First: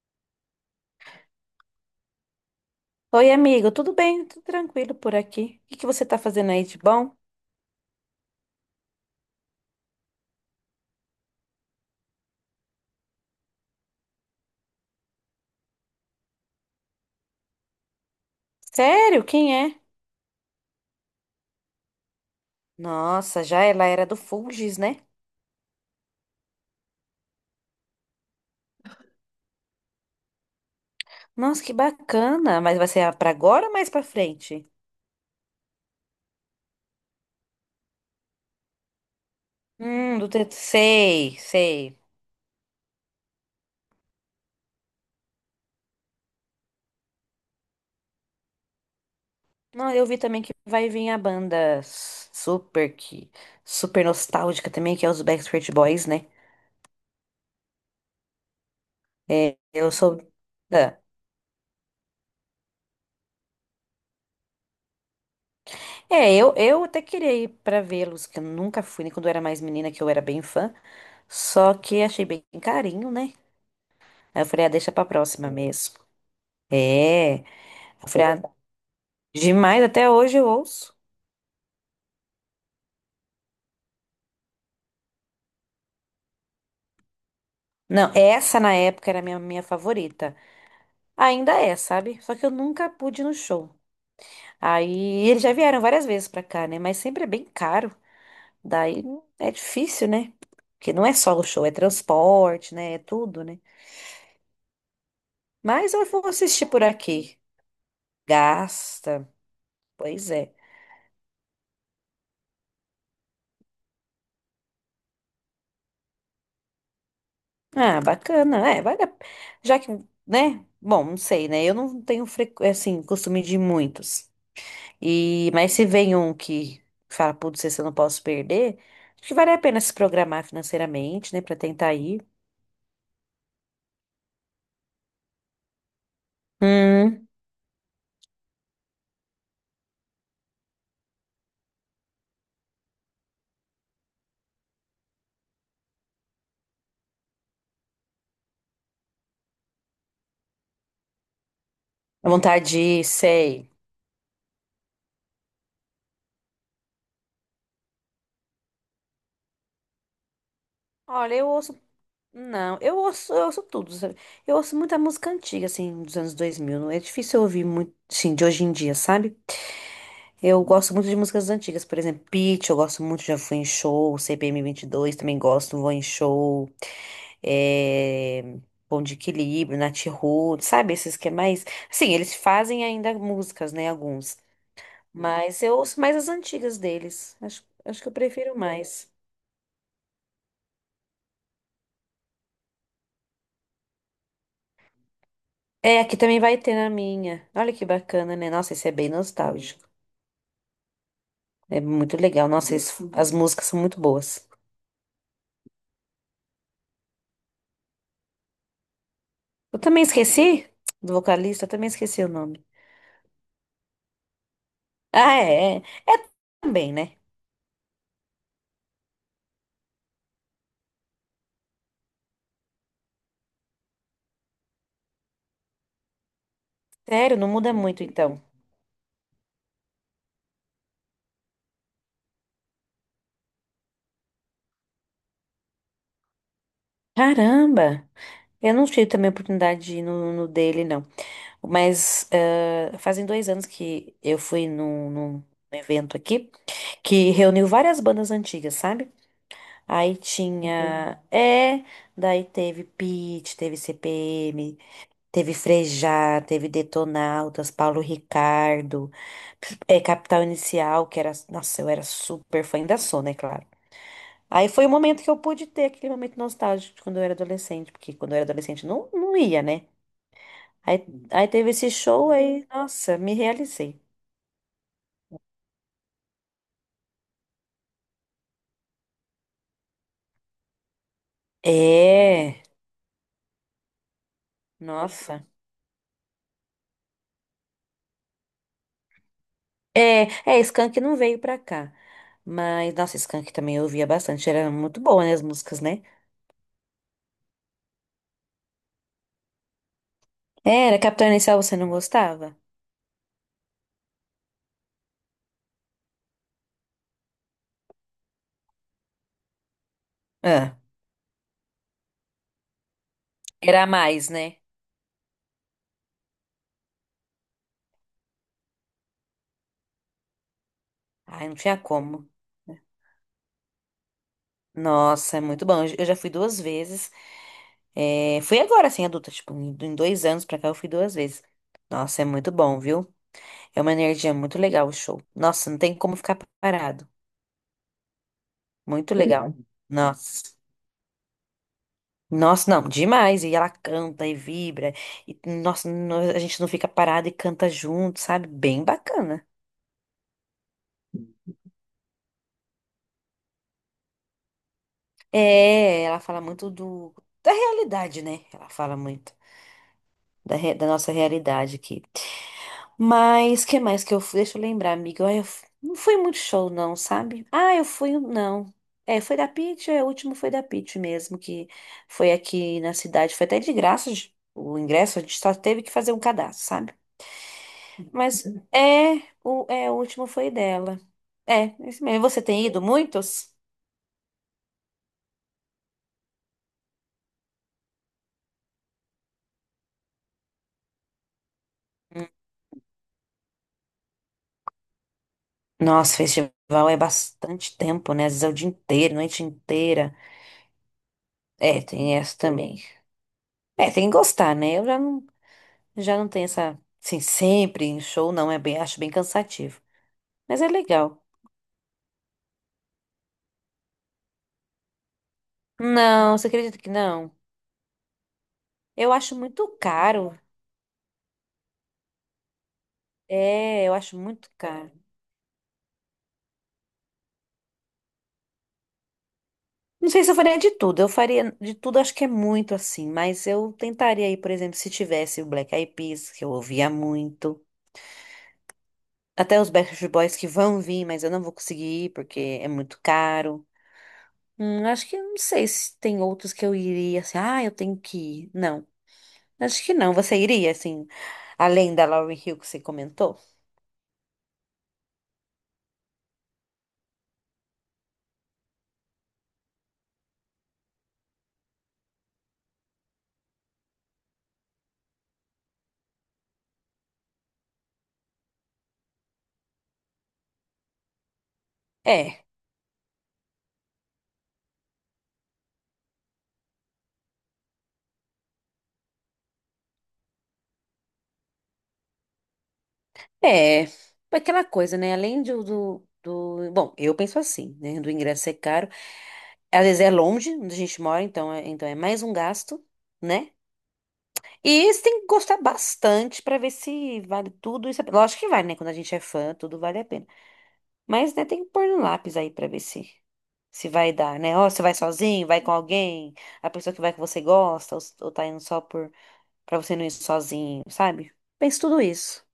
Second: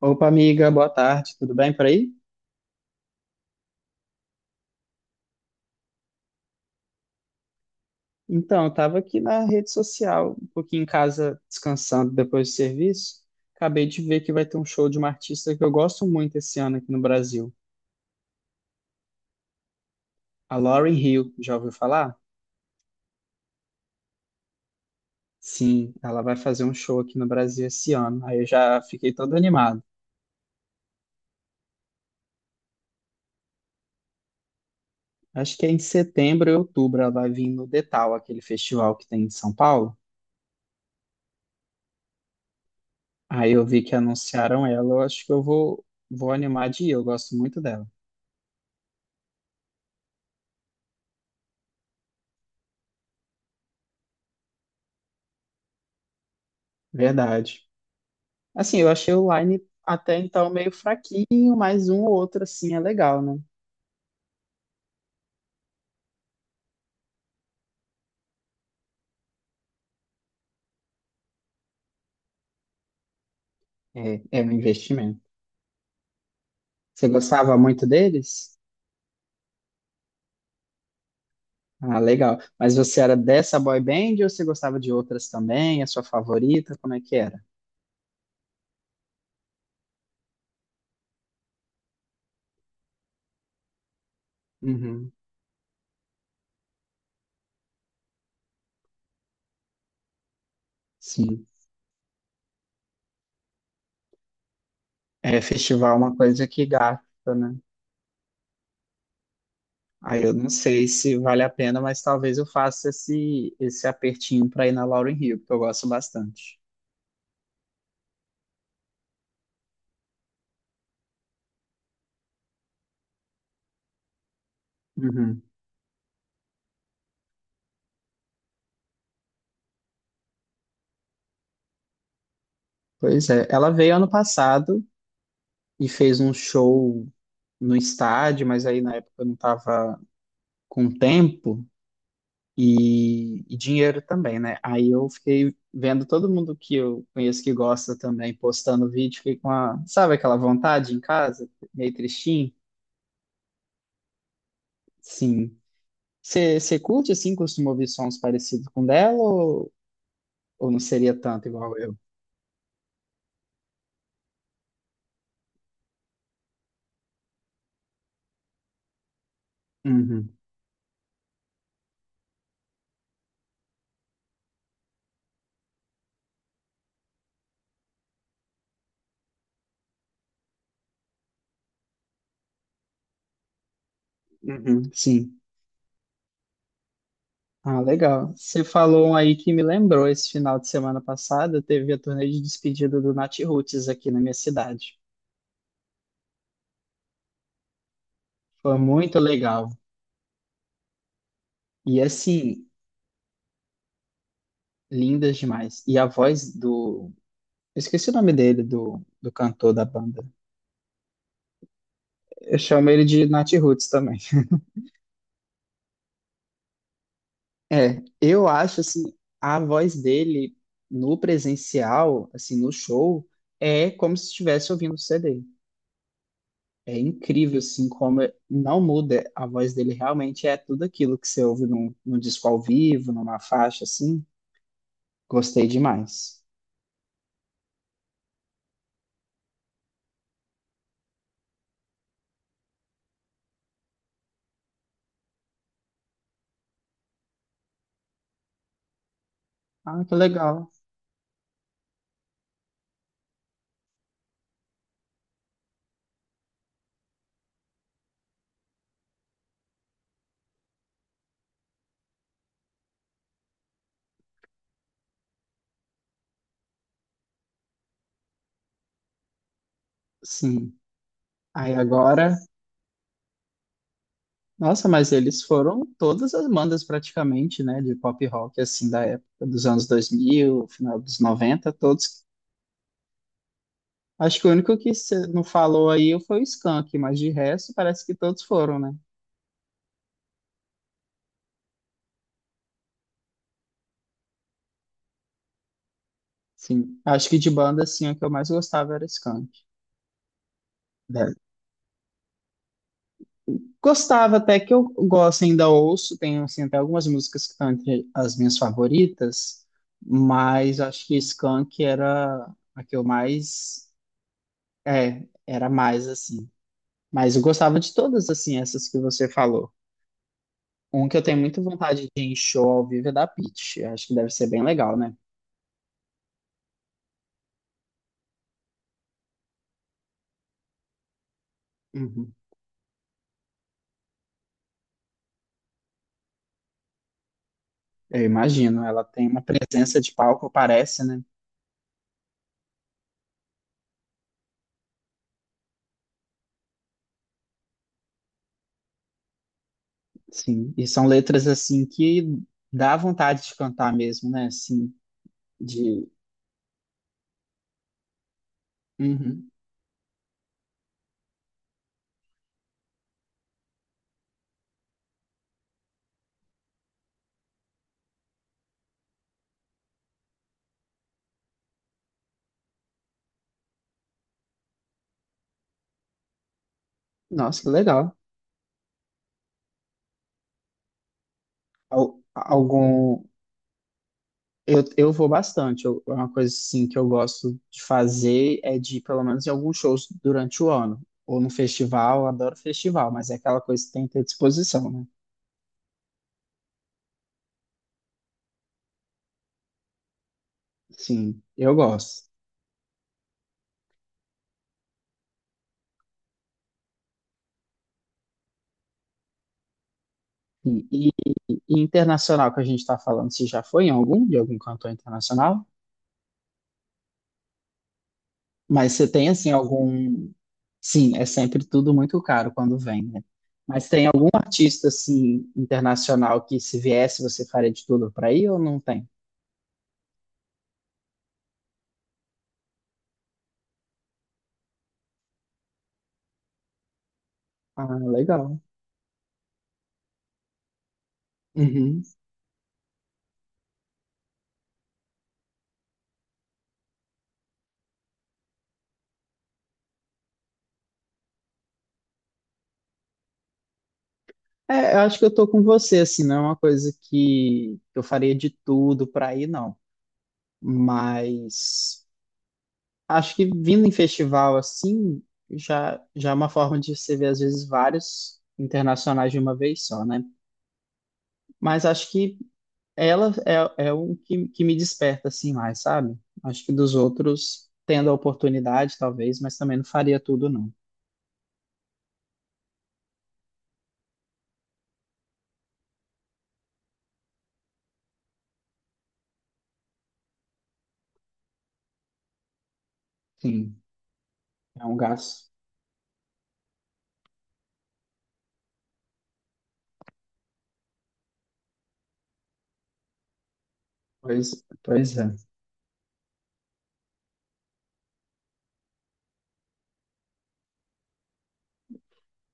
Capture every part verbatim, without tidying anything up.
Opa, amiga, boa tarde, tudo bem por aí? Oi, amigo, tudo bem? Tudo tranquilo por aqui. O que que você tá fazendo aí de bom? Então, eu estava aqui na rede social, um pouquinho em casa, descansando depois do serviço. Acabei de ver que vai ter um show de uma artista que eu gosto muito esse ano aqui no Brasil, Sério? Quem é? a Lauryn Hill. Já ouviu falar? Nossa, já ela era do Fulgis, né? Sim, ela vai fazer um show aqui no Brasil esse ano. Aí eu já fiquei todo animado. Nossa, que bacana. Mas vai ser pra agora ou mais pra frente? Acho que é em setembro ou outubro ela vai vir no Detal, aquele festival que tem em São Paulo. Hum, do T, sei, sei. Aí eu vi que anunciaram ela, eu acho que eu vou, vou animar de ir, eu gosto muito dela. Não, eu vi também que vai vir a banda s- super que super nostálgica também, que é os Backstreet Boys, né? Verdade. Assim, eu achei o É, Line eu até sou então meio ah. fraquinho, mas um ou outro assim é legal, né? É, eu, eu até queria ir pra vê-los, que eu nunca fui, nem quando eu era mais menina, que eu era bem fã. Só que achei bem carinho, né? É, é Aí eu um falei, ah, deixa pra investimento. próxima mesmo. Você É, gostava muito eu falei, ah, deles? demais, até hoje eu ouço. Ah, legal. Mas você era dessa boy band ou você gostava de outras também? A sua favorita? Como é que era? Não, essa na época era a minha, minha favorita. Ainda é, sabe? Só que eu nunca pude ir no show. Uhum, Aí eles já vieram várias vezes pra cá, né? Mas sempre é bem caro. Daí é difícil, né? Porque não é só o sim. show, é transporte, né? É tudo, né? É, festival Mas é eu uma vou coisa que assistir por gasta, aqui. né? Gasta. Aí Pois eu não é. sei se vale a pena, mas talvez eu faça esse, esse apertinho para ir na Lauryn Hill, porque eu gosto bastante. Ah, bacana. É, vale a... Já que, né? Bom, não sei, né? Eu não tenho, frequ... assim, costume de ir muitos. Uhum. E... mas se vem um que fala, putz, esse eu não posso perder, acho que vale a pena se programar financeiramente, né? Pra tentar ir. Pois é, ela veio ano passado e fez um show Hum, no estádio, mas aí na época eu não estava com tempo e, e dinheiro também, né? Aí eu fiquei vendo todo mundo que eu conheço que gosta também postando vídeo, fiquei com a, sabe aquela vontade em casa, meio a tristinho? vontade de ir, sei. Sim. Você curte assim, costuma ouvir sons parecidos com dela ou, ou não seria Olha, tanto eu igual ouço... eu? Não, eu ouço, eu ouço tudo, sabe? Eu ouço muita música antiga, assim, dos anos dois mil. Não é difícil eu ouvir muito, sim, de hoje em dia, sabe? Uhum, Eu gosto muito de músicas antigas, por exemplo, Pitty, eu gosto muito, já fui em show, C P M dois, também gosto, vou em show, é... Bom de Equilíbrio, Nat Roots, sabe, esses que é mais... Sim, eles fazem ainda músicas, né, alguns, uhum, sim. mas eu ouço mais as antigas deles, acho, Ah, acho que eu legal. prefiro Você falou mais. um aí que me lembrou, esse final de semana passada teve a turnê de despedida do Nat Roots aqui na minha cidade. É, aqui também vai ter na minha, olha que bacana, né, nossa, Foi isso é bem muito legal. nostálgico, é E muito legal, assim, nossa, isso- as músicas são muito boas. lindas demais. E a voz do. Eu esqueci o nome dele, do, do cantor Eu da também banda. esqueci do vocalista, eu também esqueci o Eu nome. chamo ele de Nat Roots também. Ah, é. É também, né? É, eu acho assim, a voz dele no presencial, assim, no show, é como se estivesse ouvindo o C D. É Sério, não incrível, muda assim, muito como então. não muda a voz dele realmente, é tudo aquilo que você ouve num, num disco ao vivo, numa faixa, assim. Gostei demais. Caramba! Eu não tive também a oportunidade de ir no, no dele, não. Mas eh, fazem dois anos que eu fui num, num evento aqui que reuniu várias bandas antigas, sabe? Ah, que Aí legal. tinha. É, daí teve Pitty, teve C P M, teve Frejá, teve Detonautas, Paulo Ricardo, é, Capital Inicial, que era. Nossa, eu era super fã, ainda sou, né, claro. Aí foi o momento que eu pude ter aquele momento nostálgico de quando eu era adolescente, porque quando eu era adolescente não, não ia, né? Sim. Aí, aí teve Aí esse show agora. aí, nossa, me realizei. Nossa, mas eles foram todas as bandas praticamente, né, de pop rock, assim, da época dos anos dois mil, final dos noventa. Todos. É, Acho que o único que você não nossa. falou aí foi o Skank, mas de resto parece que todos foram, né? É, é, Skank não veio pra cá. Mas, nossa, Skank também eu ouvia bastante. Era muito boa, né, as músicas, né? Sim, acho que de banda, assim, a que eu mais gostava era Skank. Era, Capital Né? Inicial você não gostava? Gostava até que eu gosto, ainda ouço, tenho, assim, até algumas músicas que estão entre as minhas favoritas, Ah, mas acho que Skank era a que eu era a mais, mais, né? é, era mais, assim, mas eu gostava de todas, assim, essas que você falou. Um que eu tenho Ai, não muita tinha vontade de como. ir em show ao vivo é da Pitty. Eu acho que deve ser bem legal, né? Nossa, é muito bom. Eu já fui duas vezes. É, fui agora, assim, adulta, tipo, em em dois anos pra cá eu fui duas vezes. Nossa, é Uhum. muito bom, viu? É uma energia muito legal o show. Nossa, não tem como ficar parado. Eu imagino. Ela Muito tem uma legal. presença de palco, Nossa. parece, né? Nossa, não, demais. E ela canta e vibra. E, nossa, nó- a gente não fica parado e canta junto, sabe? Bem bacana. Sim. E são letras, assim, que dá vontade de cantar mesmo, né? Assim, É, de... ela fala muito do, da realidade, né? Ela fala muito Uhum. da, re- da nossa realidade aqui. Mas que mais que eu fui? Deixa eu lembrar, amiga. Ai, eu f- não foi muito show, não, sabe? Ah, eu fui um, não. É, foi da Pitty, é, o último foi da Pitty mesmo, que foi aqui na cidade. Foi até de graça de- o ingresso, a gente só teve que fazer um cadastro, sabe? Nossa, que legal. Mas é, o, é, o último foi dela. É, é isso Al- mesmo. Você tem ido algum, muitos? Eu, eu vou bastante. Eu, é uma coisa assim que eu gosto de fazer é de ir, pelo menos, em alguns shows durante o ano. Ou no festival, eu Hum. adoro festival, mas é aquela coisa que tem que ter disposição, né? Nossa, festival é bastante tempo, né? Às vezes é o dia inteiro, noite inteira. Sim, eu É, tem gosto. essa também. É, tem que gostar, né? Eu já não. Já não tem essa. Sim, sempre em show não, é bem, acho bem cansativo. Mas é E, legal. e- e internacional que a gente está falando, se já foi em algum, de algum cantor internacional? Não, você acredita que não? Mas você Eu tem, acho assim, muito algum. caro. Sim, é sempre tudo muito caro quando vem, né? É, Mas eu tem acho algum muito artista, caro. assim, internacional que se viesse você faria de tudo para ir ou não tem? Não sei se eu faria de tudo. Eu faria de tudo, acho que é muito assim. Mas eu tentaria aí, por exemplo, se tivesse o Black Eyed Peas, que eu ouvia muito. Ah, legal. Até os Backstreet Boys que vão vir, mas eu não vou Uhum. conseguir ir porque é muito caro. Hum, acho que não sei se tem outros que eu iria assim. Ah, eu tenho que ir. Não. Acho que não. Você iria, assim, além da Lauryn Hill que você comentou? É, eu acho que eu tô com você, assim, não é uma coisa que eu faria de tudo pra ir, não. Mas acho que vindo em festival assim, já, já é uma forma de você ver, às vezes, vários internacionais de uma vez só, né? Mas acho que É, ela é, é um que, que me desperta, assim, mais, sabe? Acho que dos outros, tendo a oportunidade, talvez, mas também não faria tudo, não. é. Aquela coisa, né? Além do, do, do- bom, eu penso assim, né? Do ingresso ser caro. Às vezes é longe onde a gente mora, então é, então é mais um gasto, né? Sim, é E um você tem que gasto. gostar bastante pra ver se vale tudo isso. A pena. Lógico que vale, né? Quando a gente é fã, tudo vale a pena. Mas, né, tem que pôr no lápis aí pra ver se. Se vai dar, né? Pois, Ó, você vai pois é. sozinho, vai com alguém, a pessoa que vai que você gosta, ou, s- ou tá indo só por. Pra você não ir sozinho, sabe? Pense tudo isso.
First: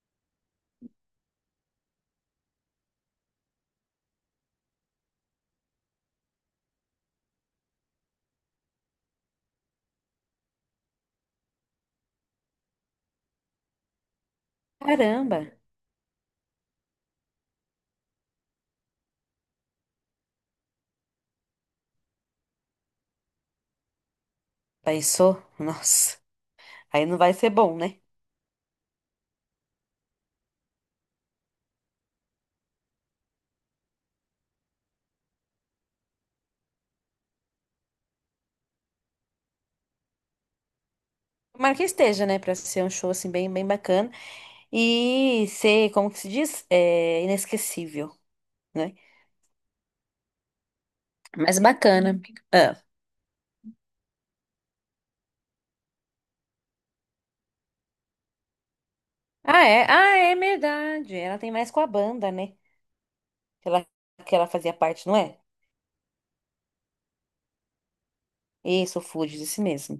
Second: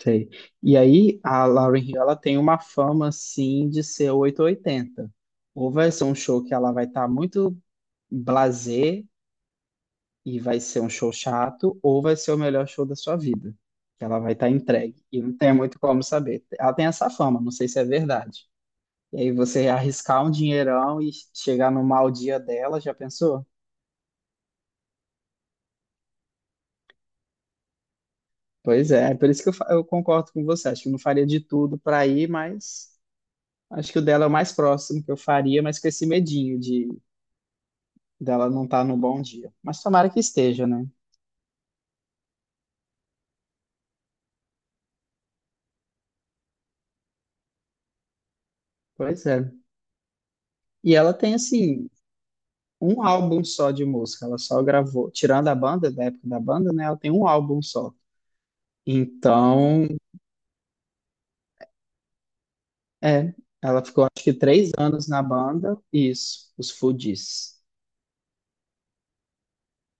Sei. E aí, a Lauryn Hill, ela tem uma fama, assim, de ser oito ou oitenta. Ou vai ser um show que ela vai estar muito blasé e vai ser um show chato, ou vai ser o melhor show da sua vida, que ela vai estar entregue. E não Caramba, tem muito como saber. Ela tem essa fama, não sei se é verdade. E aí você arriscar um dinheirão e chegar no mau dia dela, já pensou? pensou? Nossa, aí não vai ser bom, né? Pois é, é por isso que eu, fa- eu concordo com você. Acho que eu não faria de tudo para ir, mas... Acho que o dela é o mais próximo que eu faria, mas com esse medinho dela não tá no bom dia. Mas tomara que esteja, né? Tomara que esteja, né? Pra ser um show assim bem, bem bacana e ser, como que se diz? É, inesquecível, né? Pois é. E ela tem, Mas assim, bacana. Ah. um álbum só de música. Ela só gravou, tirando a banda, da época da banda, né? Ela tem um álbum só. Ah, é? Então, Ah, é verdade. Ela tem mais com a banda, né? é. Que ela, Ela ficou, acho que, que ela três fazia parte, anos não na é? banda. Isso, os Fugees. Isso, o Fuji, disse mesmo.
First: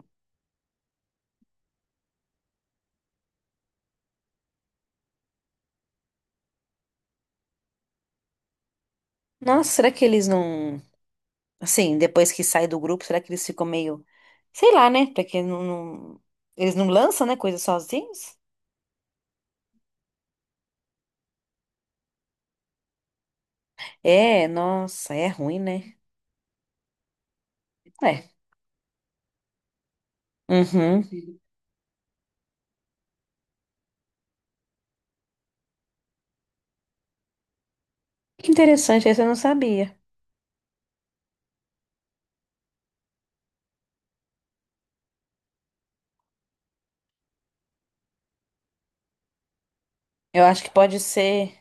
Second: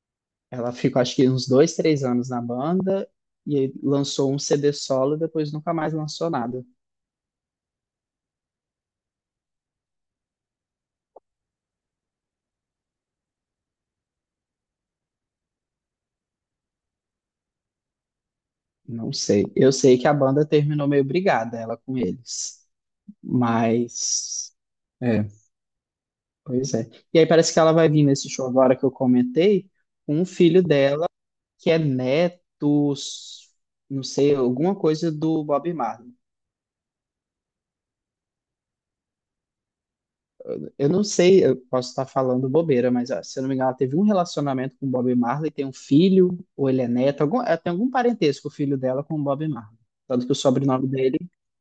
Ela ficou, acho que, uns dois, três anos na banda. E aí lançou um C D solo depois nunca mais lançou nada. Nossa, será que eles não. Assim, depois que sai do grupo, será que eles ficam meio. Sei lá, né? Porque não, não- eles não lançam, né? Coisa sozinhos? Não sei. Eu sei que a banda terminou meio brigada, ela com eles. É, Mas. nossa, É, é ruim, né? pois é. E aí parece que ela vai vir nesse É. show agora que eu comentei, com um filho Uhum. dela que é neto, s- não sei, alguma coisa do Bob Marley. Que interessante, esse eu não sabia. Eu não sei, eu posso estar falando bobeira, mas ó, se eu não me engano, ela teve um relacionamento com o Bob Marley, tem um filho, ou ele é neto, algum, ela tem algum parentesco o filho dela com o Bob Marley. Tanto que o Eu acho que sobrenome pode dele ser.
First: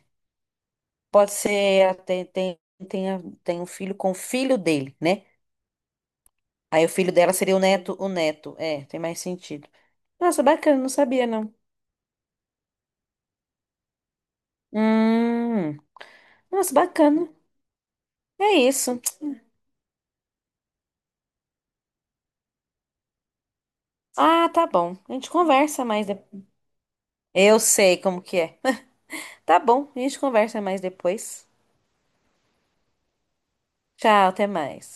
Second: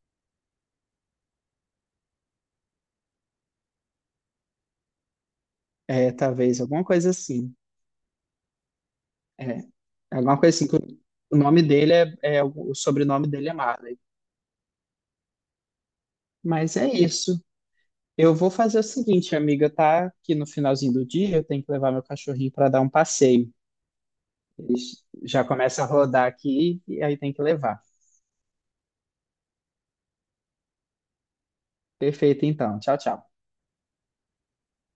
Pode ser. Ela Tem, tem, tem, a- tem um filho com o filho dele, né? é talvez alguma Aí o coisa filho dela assim. seria o neto, o neto. É, tem mais É, sentido. alguma Nossa, coisa assim, que bacana, não o sabia, o não. nome dele é, é o sobrenome dele é Marley. Hum, nossa, Mas é bacana. isso. Eu vou É fazer o isso. seguinte, amiga, tá? Que no finalzinho do dia eu tenho que levar meu cachorrinho para dar um passeio. Ah, tá Ele bom. A gente já começa conversa a mais rodar depois. aqui e aí tem que Eu levar. sei como que é. Tá bom, a gente conversa mais depois. Perfeito, então. Tchau, tchau. Tchau, até mais.